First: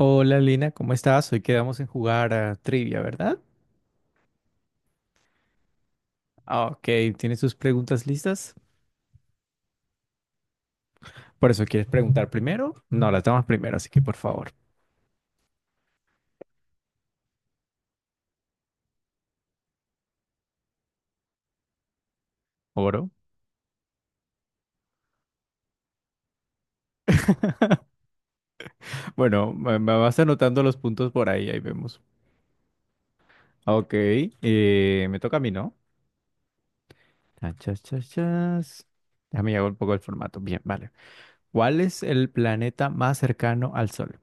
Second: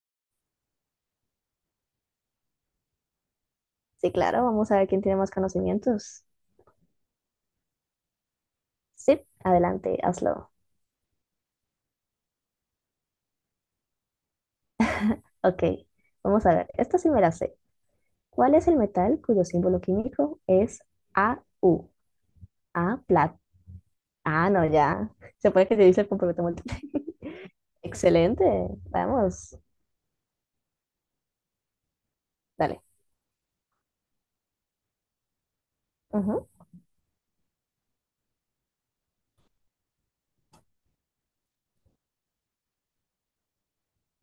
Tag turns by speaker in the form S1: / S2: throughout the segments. S1: Hola Lina, ¿cómo estás? Hoy quedamos en jugar a trivia, ¿verdad?
S2: Sí, claro, vamos a ver quién tiene más conocimientos.
S1: Ah, Ok, ¿tienes tus preguntas listas?
S2: Sí, adelante, hazlo.
S1: Por eso quieres preguntar primero. No, las damos primero, así que por favor,
S2: Ok, vamos a ver. Esta sí me la sé. ¿Cuál es el metal cuyo símbolo químico es AU? A,
S1: oro.
S2: plata. Ah, no, ya. Se puede que te dice el complemento múltiple. Excelente,
S1: Bueno,
S2: vamos.
S1: me vas anotando los puntos por ahí, ahí vemos.
S2: Dale.
S1: Ok, me toca a mí, ¿no?
S2: Ujú.
S1: Chan, chas, chas, chas. Déjame llevar un poco el formato. Bien, vale. ¿Cuál es el planeta más cercano al Sol?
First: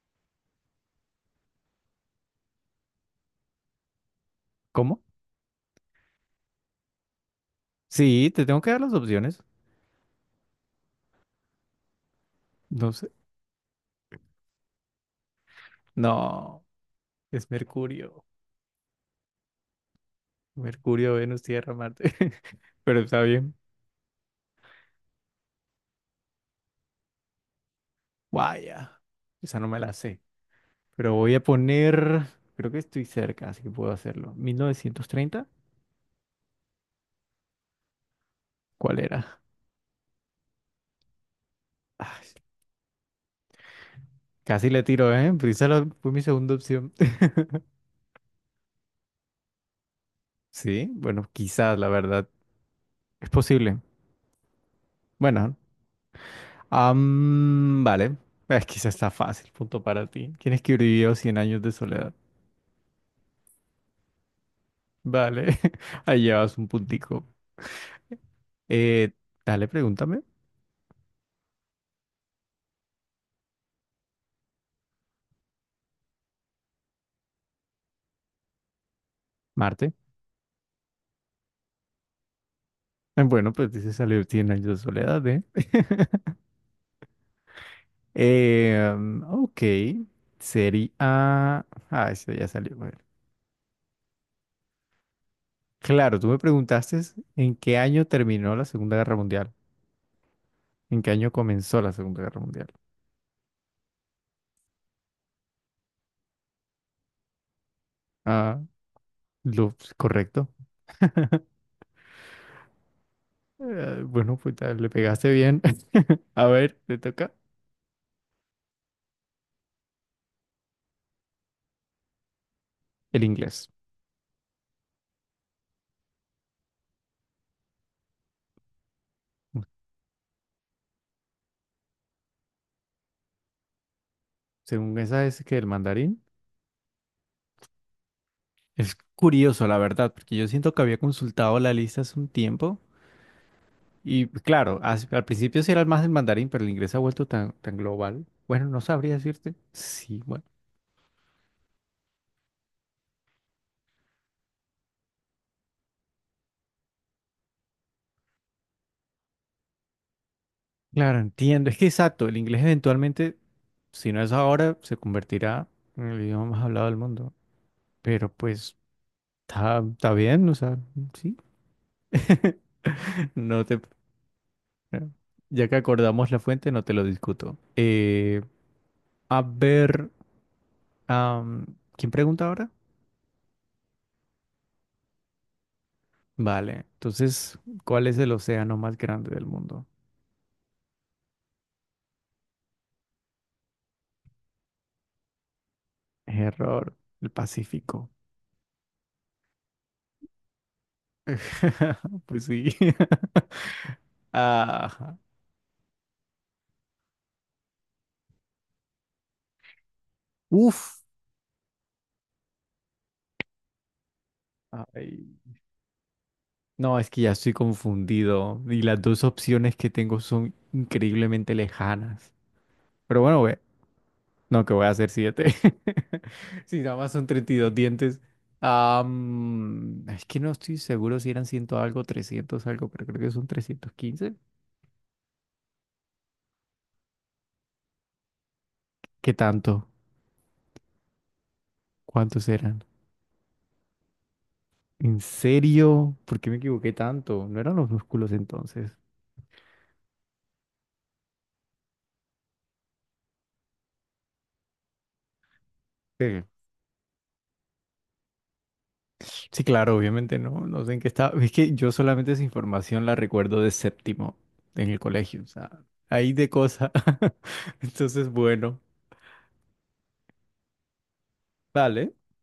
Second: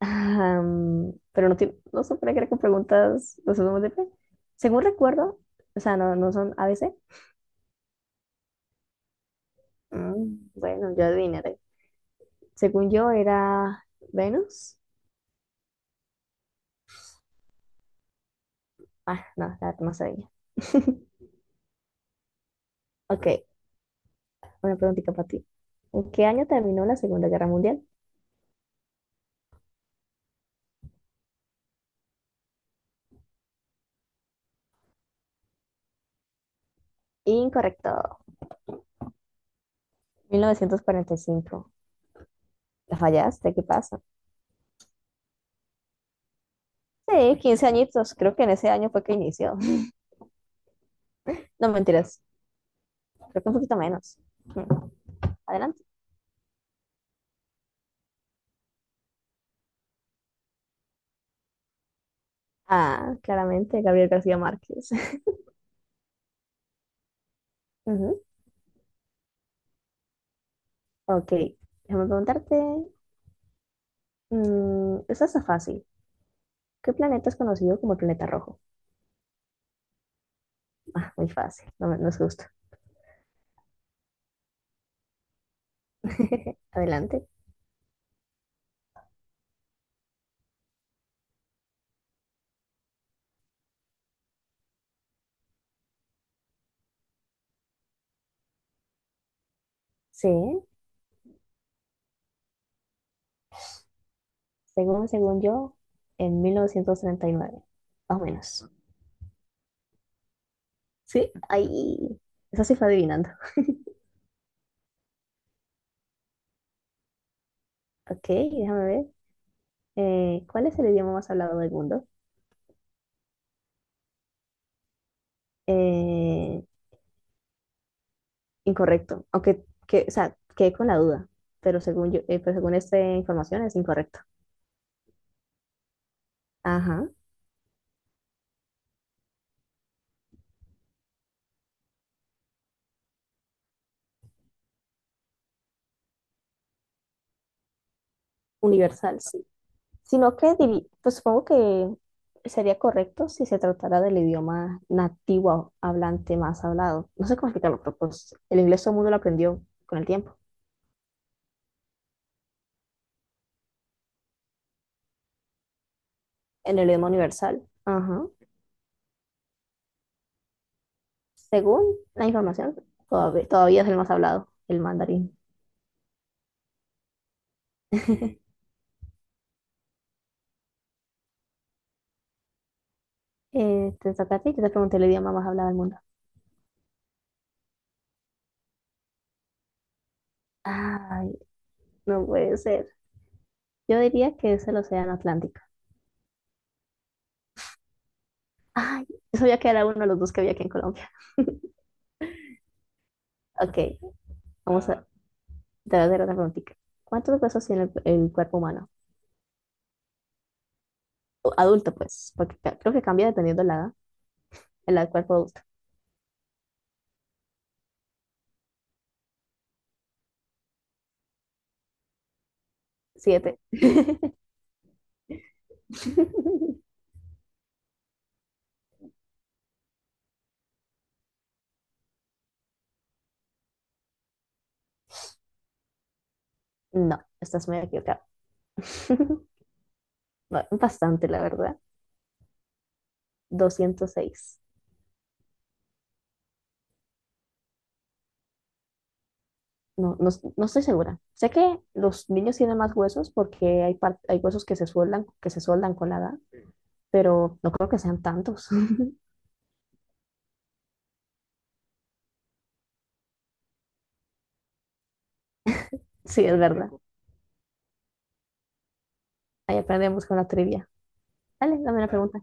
S2: Pero no, no se puede creer con preguntas de opción múltiple. Según
S1: ¿Cómo?
S2: recuerdo, o sea, no, no son A ABC.
S1: Sí, te tengo que dar las opciones.
S2: Bueno, yo adivinaré. Según
S1: No
S2: yo,
S1: sé.
S2: era Venus.
S1: No, es Mercurio.
S2: Ah, no, la más sabía.
S1: Mercurio, Venus, Tierra, Marte. Pero está
S2: Ok,
S1: bien.
S2: una preguntita para ti. ¿En qué año terminó la Segunda Guerra Mundial?
S1: Vaya, esa no me la sé. Pero voy a poner, creo que estoy cerca, así que puedo hacerlo. ¿1930?
S2: Incorrecto.
S1: ¿Cuál era?
S2: 1945.
S1: Ay,
S2: ¿La fallaste? ¿Qué pasa?
S1: casi le tiro, ¿eh? Pero esa fue mi segunda opción.
S2: Sí, 15 añitos. Creo que en ese año fue que inició.
S1: Sí, bueno,
S2: No,
S1: quizás, la
S2: mentiras.
S1: verdad. Es
S2: Creo que un poquito
S1: posible.
S2: menos. Mm,
S1: Bueno,
S2: Adelante.
S1: vale. Es quizás está fácil, punto para ti. ¿Quién escribió 100 años de soledad?
S2: Ah, claramente, Gabriel García Márquez.
S1: Vale, ahí llevas un puntico.
S2: Ujú.
S1: Eh, dale, pregúntame.
S2: Ok, déjame preguntarte. Esta está fácil. ¿Qué planeta es conocido como el planeta rojo?
S1: Marte.
S2: Ah, muy fácil. No, no es justo.
S1: Bueno, pues dice salió 100 años de soledad, ¿eh?
S2: Adelante.
S1: Ok, sería. Ah, eso ya salió. Bueno. Claro, tú me preguntaste en qué año terminó la Segunda Guerra Mundial,
S2: Sí.
S1: en qué año comenzó la Segunda Guerra Mundial.
S2: Según yo, en 1939, más o
S1: Ah,
S2: menos.
S1: lo correcto.
S2: Sí, ahí. Eso sí fue adivinando.
S1: Bueno, pues le pegaste bien. A ver, te toca
S2: Ok, déjame ver. ¿Cuál es el idioma más hablado del mundo?
S1: el inglés.
S2: Eh, incorrecto. Aunque,
S1: Bueno,
S2: que, o sea, quedé con la duda. Pero según yo, pero según esta información es incorrecto.
S1: según esa es que el mandarín.
S2: Ajá.
S1: Es curioso, la verdad, porque yo siento que había consultado la lista hace un tiempo. Y claro, al principio sí era más el mandarín, pero el inglés se ha vuelto tan, tan global. Bueno, no sabría
S2: Universal, sí.
S1: decirte. Sí,
S2: Sino
S1: bueno.
S2: que, pues supongo que sería correcto si se tratara del idioma nativo hablante más hablado. No sé cómo explicarlo, pero pues el inglés todo el mundo lo aprendió con el tiempo.
S1: Claro, entiendo. Es que exacto, el inglés eventualmente, si no es ahora, se convertirá en el idioma más
S2: En
S1: hablado
S2: el
S1: del
S2: idioma
S1: mundo.
S2: universal. Ajá.
S1: Pero pues está bien, o sea, sí.
S2: Según la información, todavía,
S1: No te.
S2: todavía es el más hablado, el mandarín.
S1: Ya que acordamos la fuente, no te lo discuto. A ver, am, ¿quién pregunta ahora?
S2: Te toca a ti, yo te pregunté el idioma más hablado del mundo.
S1: Vale, entonces, ¿cuál es el océano más grande del mundo?
S2: Ay, no puede ser. Yo diría que es el Océano Atlántico.
S1: Error, el Pacífico.
S2: Ay, yo sabía que era uno de los dos que había aquí en Colombia.
S1: Pues sí.
S2: Ok, vamos a, Ah,
S1: Ah,
S2: te voy a hacer otra preguntita. ¿Cuántos huesos tiene el cuerpo humano?
S1: uf.
S2: O adulto, pues, porque creo que cambia dependiendo de la edad. El edad del cuerpo
S1: Ay,
S2: adulto.
S1: no, es que ya estoy confundido y las dos opciones que tengo son increíblemente lejanas. Pero bueno,
S2: Siete.
S1: ve, no, que voy a hacer siete. Si nada más son 32 dientes. Es que no estoy seguro si eran 100 algo, 300 algo, pero creo que son 315.
S2: No, estás muy equivocado.
S1: ¿Qué tanto?
S2: Bastante, la verdad.
S1: ¿Cuántos eran?
S2: 206.
S1: ¿En serio? ¿Por qué me equivoqué tanto? No eran los músculos entonces.
S2: No, no, no estoy segura. Sé que los niños tienen más huesos porque hay, hay huesos que se sueldan con la edad,
S1: Sí,
S2: pero no creo que sean tantos.
S1: sí, claro, obviamente no, no sé en qué estaba. Es que yo solamente esa información la recuerdo de séptimo en el colegio, o sea, ahí
S2: Sí,
S1: de
S2: es verdad.
S1: cosa.
S2: Rico.
S1: Entonces, bueno,
S2: Ahí aprendemos con la trivia. Dale, dame una
S1: vale.
S2: pregunta.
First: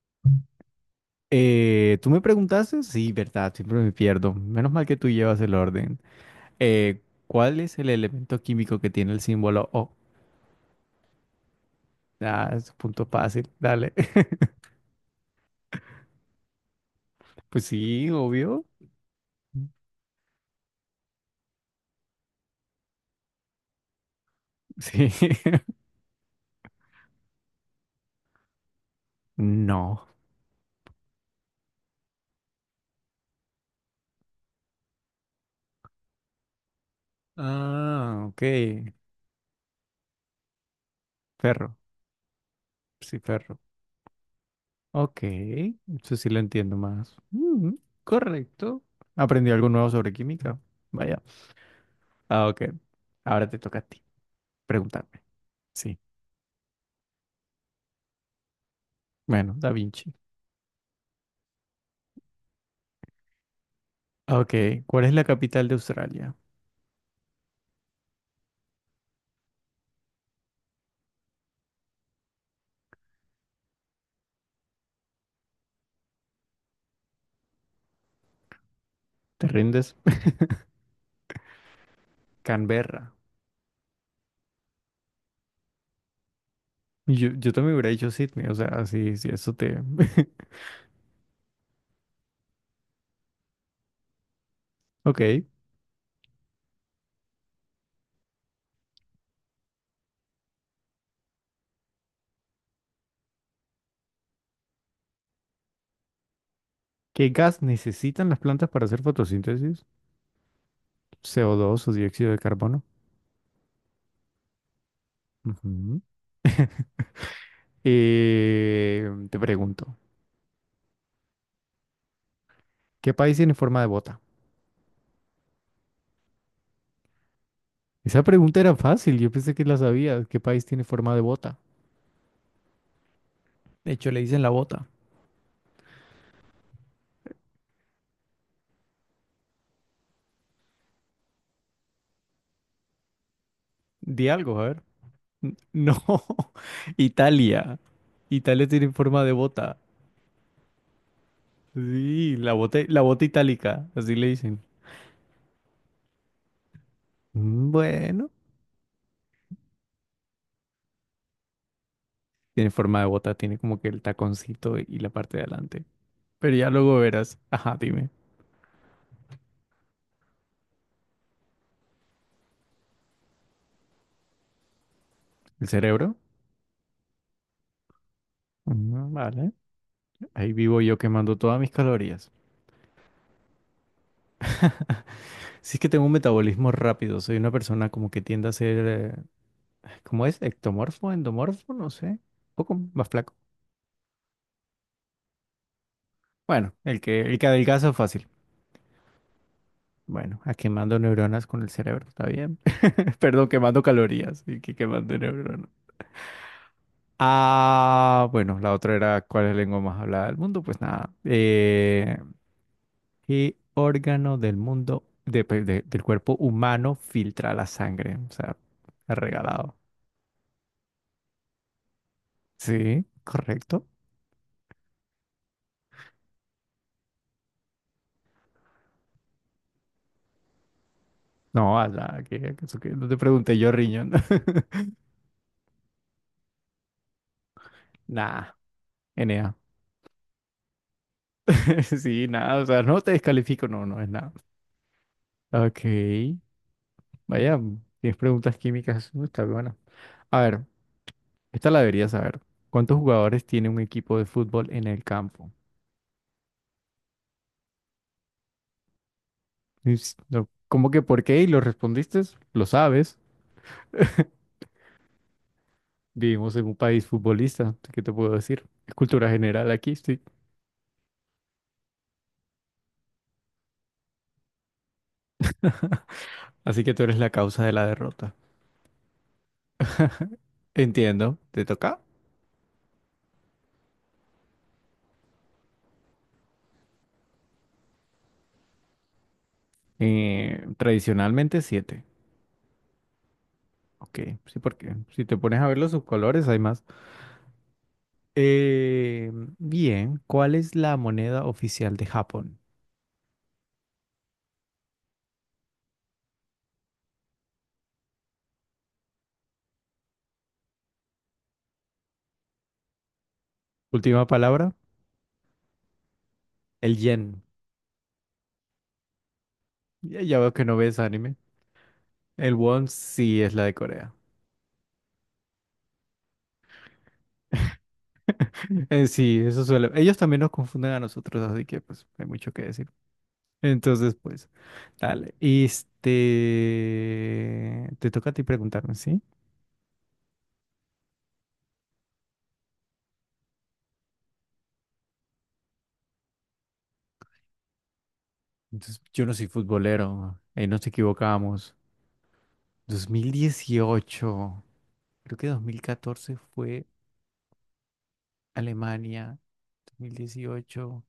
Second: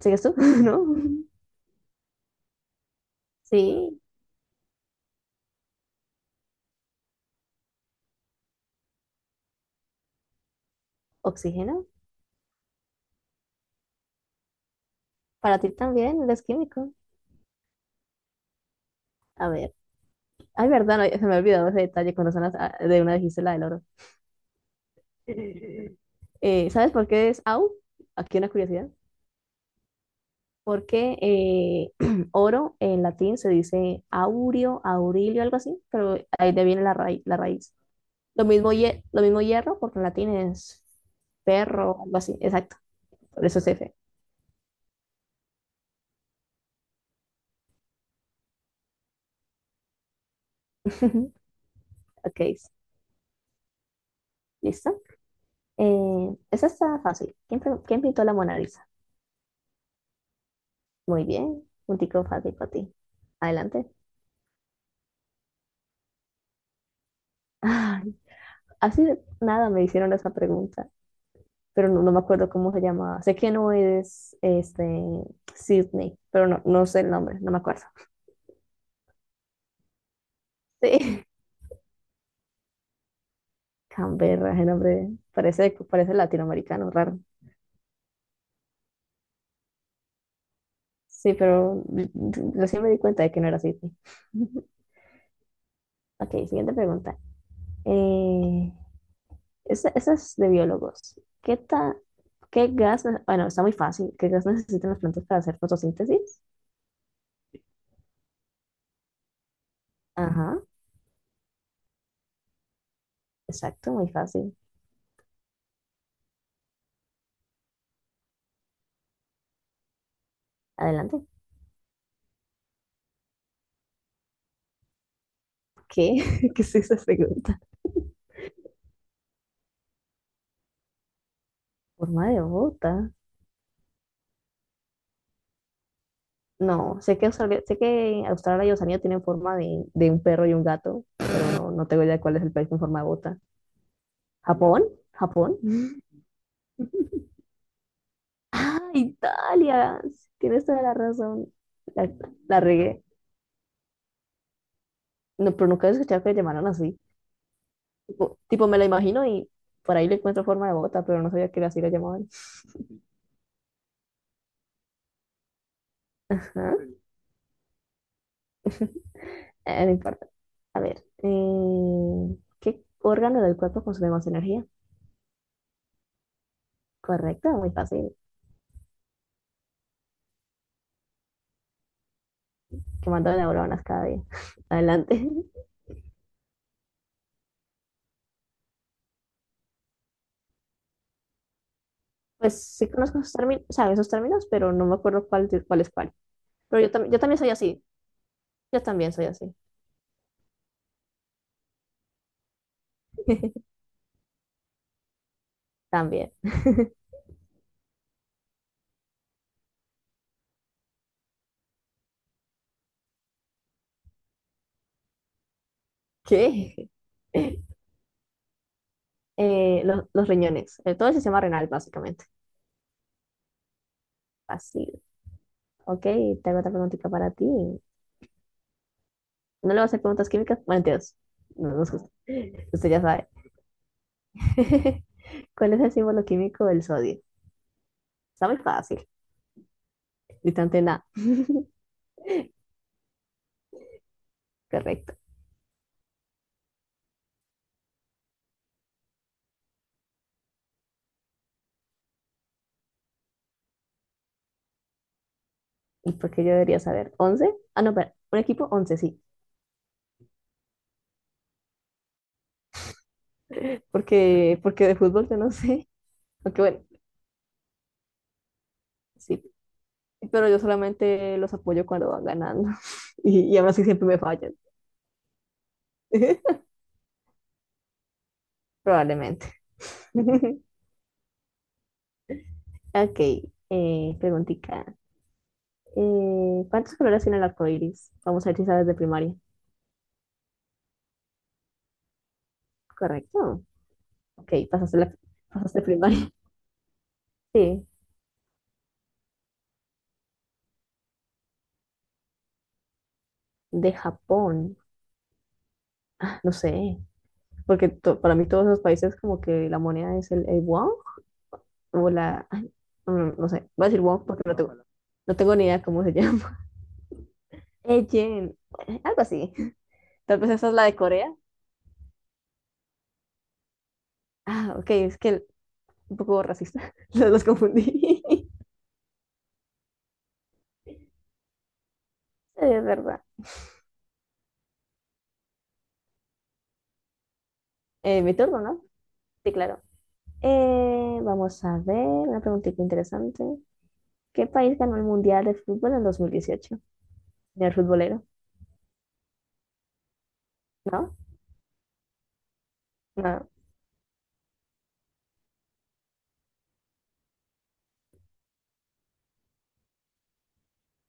S2: ¿Sigues tú? ¿No?
S1: ¿Tú me preguntaste? Sí, verdad, siempre me
S2: Sí,
S1: pierdo. Menos mal que tú llevas el orden. Eh, ¿Cuál es el elemento químico que tiene el símbolo O?
S2: oxígeno.
S1: Ah, es un punto fácil, dale.
S2: Para ti también eres químico.
S1: Pues sí, obvio.
S2: A ver. Ay, verdad, no, se me ha olvidado ese detalle cuando son de una dijiste la del oro.
S1: Sí.
S2: ¿Sabes por qué es AU? Aquí una curiosidad.
S1: No.
S2: Porque oro en latín se dice aurio, aurilio, algo así, pero ahí de viene la, la raíz.
S1: Ah, ok.
S2: Lo mismo, lo mismo hierro, porque en latín es
S1: Ferro.
S2: perro, algo así, exacto,
S1: Sí,
S2: por
S1: ferro.
S2: eso es F.
S1: Ok, eso sí lo entiendo más. Mm, correcto. Aprendí algo nuevo sobre química. Vaya. Ah,
S2: Ok,
S1: ok. Ahora te toca a ti
S2: listo.
S1: preguntarme. Sí.
S2: Esa está fácil. ¿Quién pintó la Mona Lisa?
S1: Bueno, Da Vinci.
S2: Muy bien, un tico fácil para ti. Adelante.
S1: Ok, ¿cuál es la capital de Australia?
S2: Ay, así de nada me hicieron esa pregunta. Pero no, no me acuerdo cómo se llamaba. Sé que no es este, Sydney, pero no, no sé el nombre, no me acuerdo.
S1: ¿Te rindes?
S2: Sí,
S1: Canberra.
S2: Canberra, el nombre parece latinoamericano, raro.
S1: Yo también hubiera dicho Sydney, o sea, sí, sí, eso te.
S2: Sí, pero recién me di cuenta de que no era Sydney.
S1: Ok,
S2: Ok, siguiente pregunta. Eh, esa es de biólogos. ¿Qué, ta- qué gas? Bueno, está muy fácil. ¿Qué gas necesitan las plantas para hacer fotosíntesis?
S1: ¿qué gas necesitan las plantas para hacer fotosíntesis?
S2: Ajá,
S1: CO2 o dos o dióxido de carbono.
S2: exacto, muy fácil.
S1: Ujú. Te pregunto,
S2: Adelante.
S1: ¿qué país tiene forma de bota?
S2: ¿Qué? ¿Qué es esa pregunta?
S1: Esa pregunta era fácil, yo pensé que la sabía. ¿Qué país tiene forma de bota?
S2: Forma de bota.
S1: De hecho, le dicen la bota.
S2: No, sé que Australia y Oceanía tienen forma de un perro y un gato, pero no, no tengo idea de cuál es el país con forma de bota.
S1: Di algo, a ver.
S2: ¿Japón? ¿Japón?
S1: No, Italia. Italia
S2: ¡Ah,
S1: tiene forma de bota.
S2: Italia! Sí, tienes toda la razón. La,
S1: Sí,
S2: la
S1: la
S2: regué.
S1: bota itálica, así le dicen.
S2: No, pero nunca he escuchado que le llamaran así.
S1: Mm, bueno,
S2: Tipo, me la imagino y por ahí le encuentro forma de bota, pero no sabía que así la llamaban.
S1: tiene forma de bota, tiene como que el taconcito y la parte de adelante. Pero ya
S2: ah
S1: luego verás. Ajá, dime.
S2: no importa. A ver, ¿qué órgano del cuerpo consume más energía?
S1: ¿El cerebro?
S2: Correcto, muy fácil.
S1: Mm, vale, ahí vivo yo quemando todas mis calorías.
S2: Que mandan neuronas cada día. Adelante.
S1: Si es que tengo un metabolismo rápido, soy una persona como que tiende a ser. ¿Cómo es? ¿Ectomorfo? ¿Endomorfo? No sé. Un
S2: Pues
S1: poco
S2: sí
S1: más
S2: conozco esos
S1: flaco.
S2: términos, o sea, esos términos, pero no me acuerdo cuál es cuál.
S1: Bueno,
S2: Pero yo,
S1: el
S2: tam- yo
S1: que,
S2: también
S1: el que
S2: soy así.
S1: adelgaza fácil.
S2: Yo también soy así.
S1: Bueno, a quemando neuronas con el cerebro, está bien. Perdón, quemando calorías y que quemando neuronas.
S2: También.
S1: Ah, bueno, la otra era ¿cuál es la lengua más hablada del mundo? Pues nada. ¿Qué órgano del mundo, del cuerpo
S2: ¿Qué?
S1: humano filtra la sangre? O sea, regalado.
S2: Los riñones. Todo el sistema renal, básicamente.
S1: Sí, correcto.
S2: Fácil. Ok, tengo otra preguntita para ti. ¿No le vas a hacer preguntas químicas? Bueno, entonces no
S1: No, a
S2: nos gusta.
S1: la que eso
S2: Usted
S1: que
S2: ya
S1: no te
S2: sabe.
S1: pregunté yo, riñón.
S2: ¿Cuál es el símbolo químico del sodio?
S1: Nah,
S2: Está muy fácil.
S1: Enea.
S2: Distante nada.
S1: Sí, nada, o sea, no te descalifico, no, no es nada.
S2: Correcto.
S1: Ok, vaya, tienes preguntas químicas, está buena. A ver, esta la deberías saber. ¿Cuántos jugadores tiene un equipo de fútbol en el campo?
S2: ¿Y por qué yo debería saber? 11. No, pero un equipo 11 sí.
S1: No, ¿cómo que por qué? ¿Y lo respondiste? Lo sabes.
S2: Porque de fútbol yo no sé,
S1: Vivimos
S2: aunque
S1: en un
S2: bueno,
S1: país futbolista, ¿qué te puedo decir? Es cultura
S2: sí,
S1: general aquí, sí.
S2: pero yo solamente los apoyo cuando van ganando y, aún así siempre me fallan,
S1: Así que tú eres la causa de la derrota.
S2: probablemente.
S1: Entiendo, ¿te toca?
S2: Ok, preguntica. ¿Cuántos colores tiene el arco iris? Vamos a ver si sabes de primaria.
S1: Tradicionalmente siete.
S2: Correcto.
S1: Ok,
S2: Ok,
S1: sí, porque
S2: pasaste, la,
S1: si te pones a ver
S2: pasaste
S1: los
S2: primaria.
S1: subcolores hay más.
S2: Sí,
S1: Eh, bien, ¿cuál es la moneda oficial de Japón?
S2: de Japón. Ah, no sé, porque para mí todos los países como que la moneda es el won o ay, no, no sé, voy a decir WoW
S1: Última
S2: porque no tengo,
S1: palabra,
S2: no tengo ni idea cómo se llama.
S1: el yen.
S2: Ejen, algo así.
S1: Ya, ya
S2: Tal vez
S1: veo que
S2: esa es
S1: no
S2: la de
S1: ves
S2: Corea.
S1: anime. El won sí es la de Corea.
S2: Ah, ok, es que un poco racista, los confundí.
S1: Sí, eso suele. Ellos también nos confunden a nosotros, así que pues hay mucho que
S2: Es
S1: decir.
S2: verdad.
S1: Entonces, pues, dale. Este, te
S2: Eh,
S1: toca
S2: mi
S1: a ti
S2: turno, ¿no?
S1: preguntarme, ¿sí?
S2: Sí, claro. Vamos a ver, una preguntita interesante. ¿Qué país ganó el Mundial de Fútbol en 2018 el futbolero,
S1: Entonces, yo no soy futbolero, ahí nos
S2: ¿no?
S1: equivocamos. Dos mil
S2: No.
S1: dieciocho. Creo que 2014 fue Alemania, 2018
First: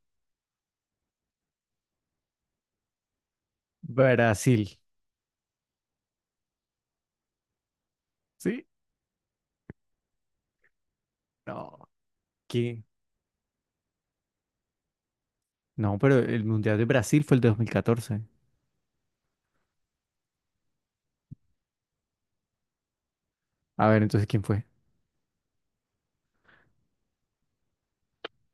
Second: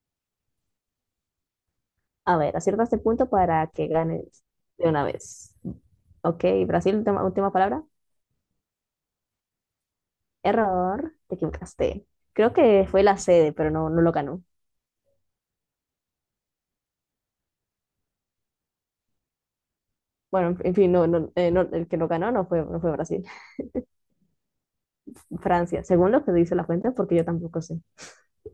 S2: A ver, acierta este punto para que ganes
S1: Brasil.
S2: de una vez. Ok, Brasil, última, última palabra.
S1: ¿Sí?
S2: Error, te
S1: No,
S2: equivocaste. Creo
S1: ¿qué?
S2: que fue la sede, pero no, no lo ganó.
S1: No, pero el Mundial de Brasil fue el de 2014.
S2: Bueno, en fin, no, no, el que lo ganó no fue Brasil,
S1: A ver, entonces, ¿quién fue?
S2: Francia, según lo que dice la fuente, porque yo tampoco sé.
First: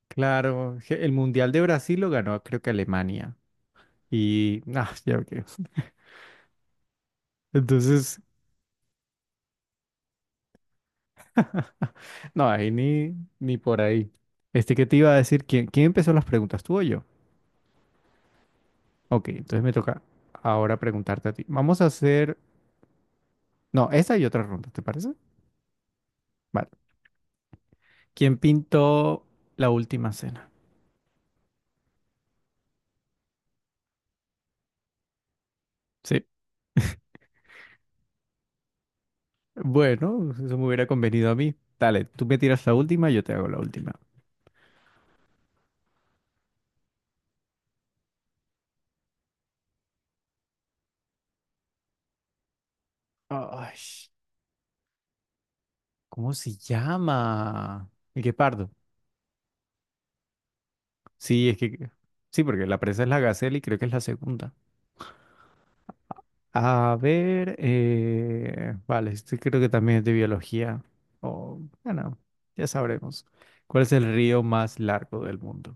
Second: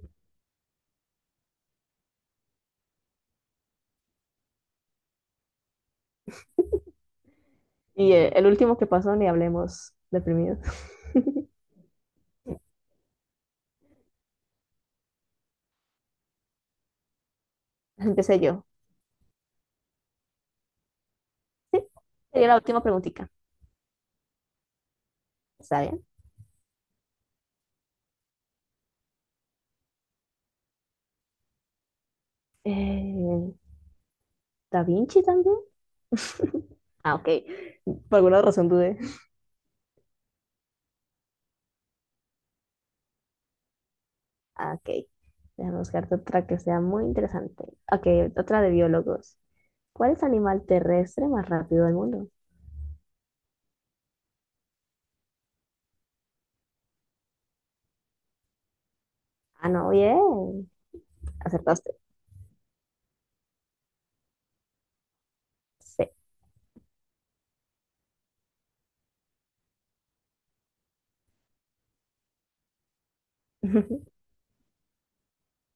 S1: Claro, el Mundial de Brasil lo ganó, creo que Alemania. Y, ah, ya ok.
S2: Y
S1: Entonces,
S2: el último que pasó, ni hablemos deprimido.
S1: no, ahí ni por ahí. Este que te iba a decir, ¿quién empezó las preguntas? ¿Tú o yo?
S2: Empecé yo.
S1: Ok, entonces me toca ahora preguntarte a ti.
S2: Sí,
S1: Vamos a hacer,
S2: sería la última preguntita.
S1: no, esta y otra ronda, ¿te parece?
S2: ¿Está bien?
S1: Vale. ¿Quién pintó la Última Cena?
S2: Eh, ¿Da Vinci también?
S1: Sí.
S2: Ah, ok. Por alguna razón dudé.
S1: Bueno, eso me hubiera convenido a mí. Dale, tú me tiras la última, yo te hago la última.
S2: Ah, ok. Déjame buscarte otra que sea muy interesante. Ok, otra de biólogos. ¿Cuál es el animal terrestre más rápido del mundo?
S1: Ay, ¿cómo se llama? El guepardo.
S2: Ah, no, bien.
S1: Sí, es que.
S2: Acertaste.
S1: Sí, porque la presa es la gacela y creo que es la segunda.
S2: Sí.
S1: A ver, vale, este creo que también es de biología. O, bueno, ya sabremos. ¿Cuál es el río más largo del mundo?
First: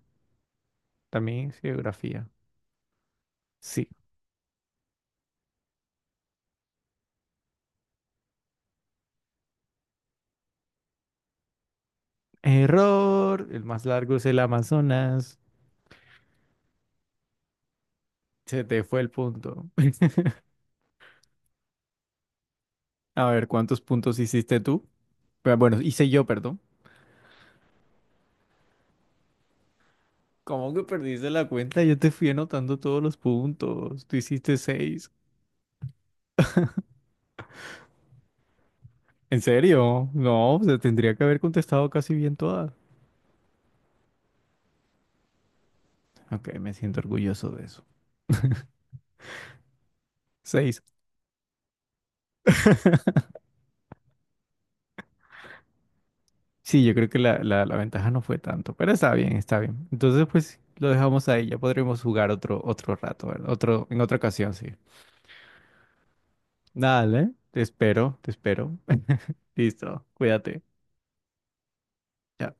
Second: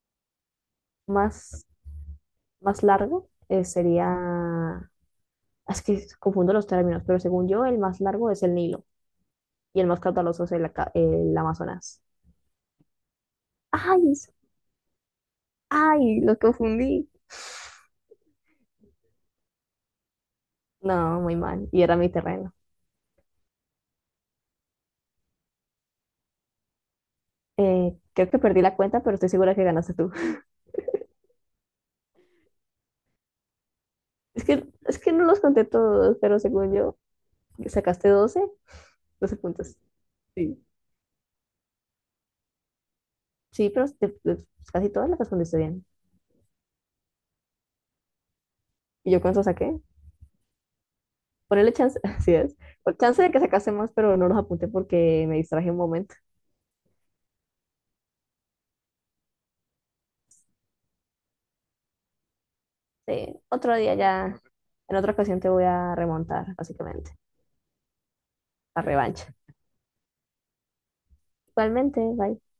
S1: También es
S2: Más,
S1: geografía.
S2: más largo
S1: Sí.
S2: sería. Es que confundo los términos, pero según yo, el más largo es el Nilo y el más caudaloso es el Amazonas.
S1: Error. El más
S2: ¡Ay!
S1: largo es el Amazonas.
S2: ¡Ay! Lo confundí.
S1: Se te fue el punto.
S2: No, muy mal. Y era mi terreno.
S1: A ver, ¿cuántos puntos hiciste tú? Pero bueno, hice yo, perdón.
S2: Creo que perdí la cuenta, pero estoy segura que ganaste tú.
S1: ¿Cómo que perdiste la cuenta? Yo te fui anotando todos los puntos. Tú
S2: Es
S1: hiciste
S2: que, es
S1: seis.
S2: que no los conté todos, pero según yo, sacaste doce
S1: ¿En
S2: puntos.
S1: serio? No,
S2: Sí.
S1: se tendría que haber contestado casi bien todas.
S2: Sí, pero casi todas las respondiste bien.
S1: Ok, me siento orgulloso de eso.
S2: ¿Y yo cuánto saqué?
S1: Seis.
S2: Ponerle chance, así es, por chance de que sacase más, pero no los apunté porque me distraje un momento.
S1: Sí, yo creo que la ventaja no fue tanto, pero está bien, está bien. Entonces, pues lo dejamos ahí. Ya podremos jugar otro rato,
S2: Sí,
S1: ¿verdad?
S2: otro
S1: Otro,
S2: día
S1: en otra
S2: ya,
S1: ocasión, sí.
S2: en otra ocasión te voy a remontar, básicamente,
S1: Dale, te espero, te espero.
S2: la revancha.
S1: Listo, cuídate.
S2: Igualmente, bye.
S1: Chao.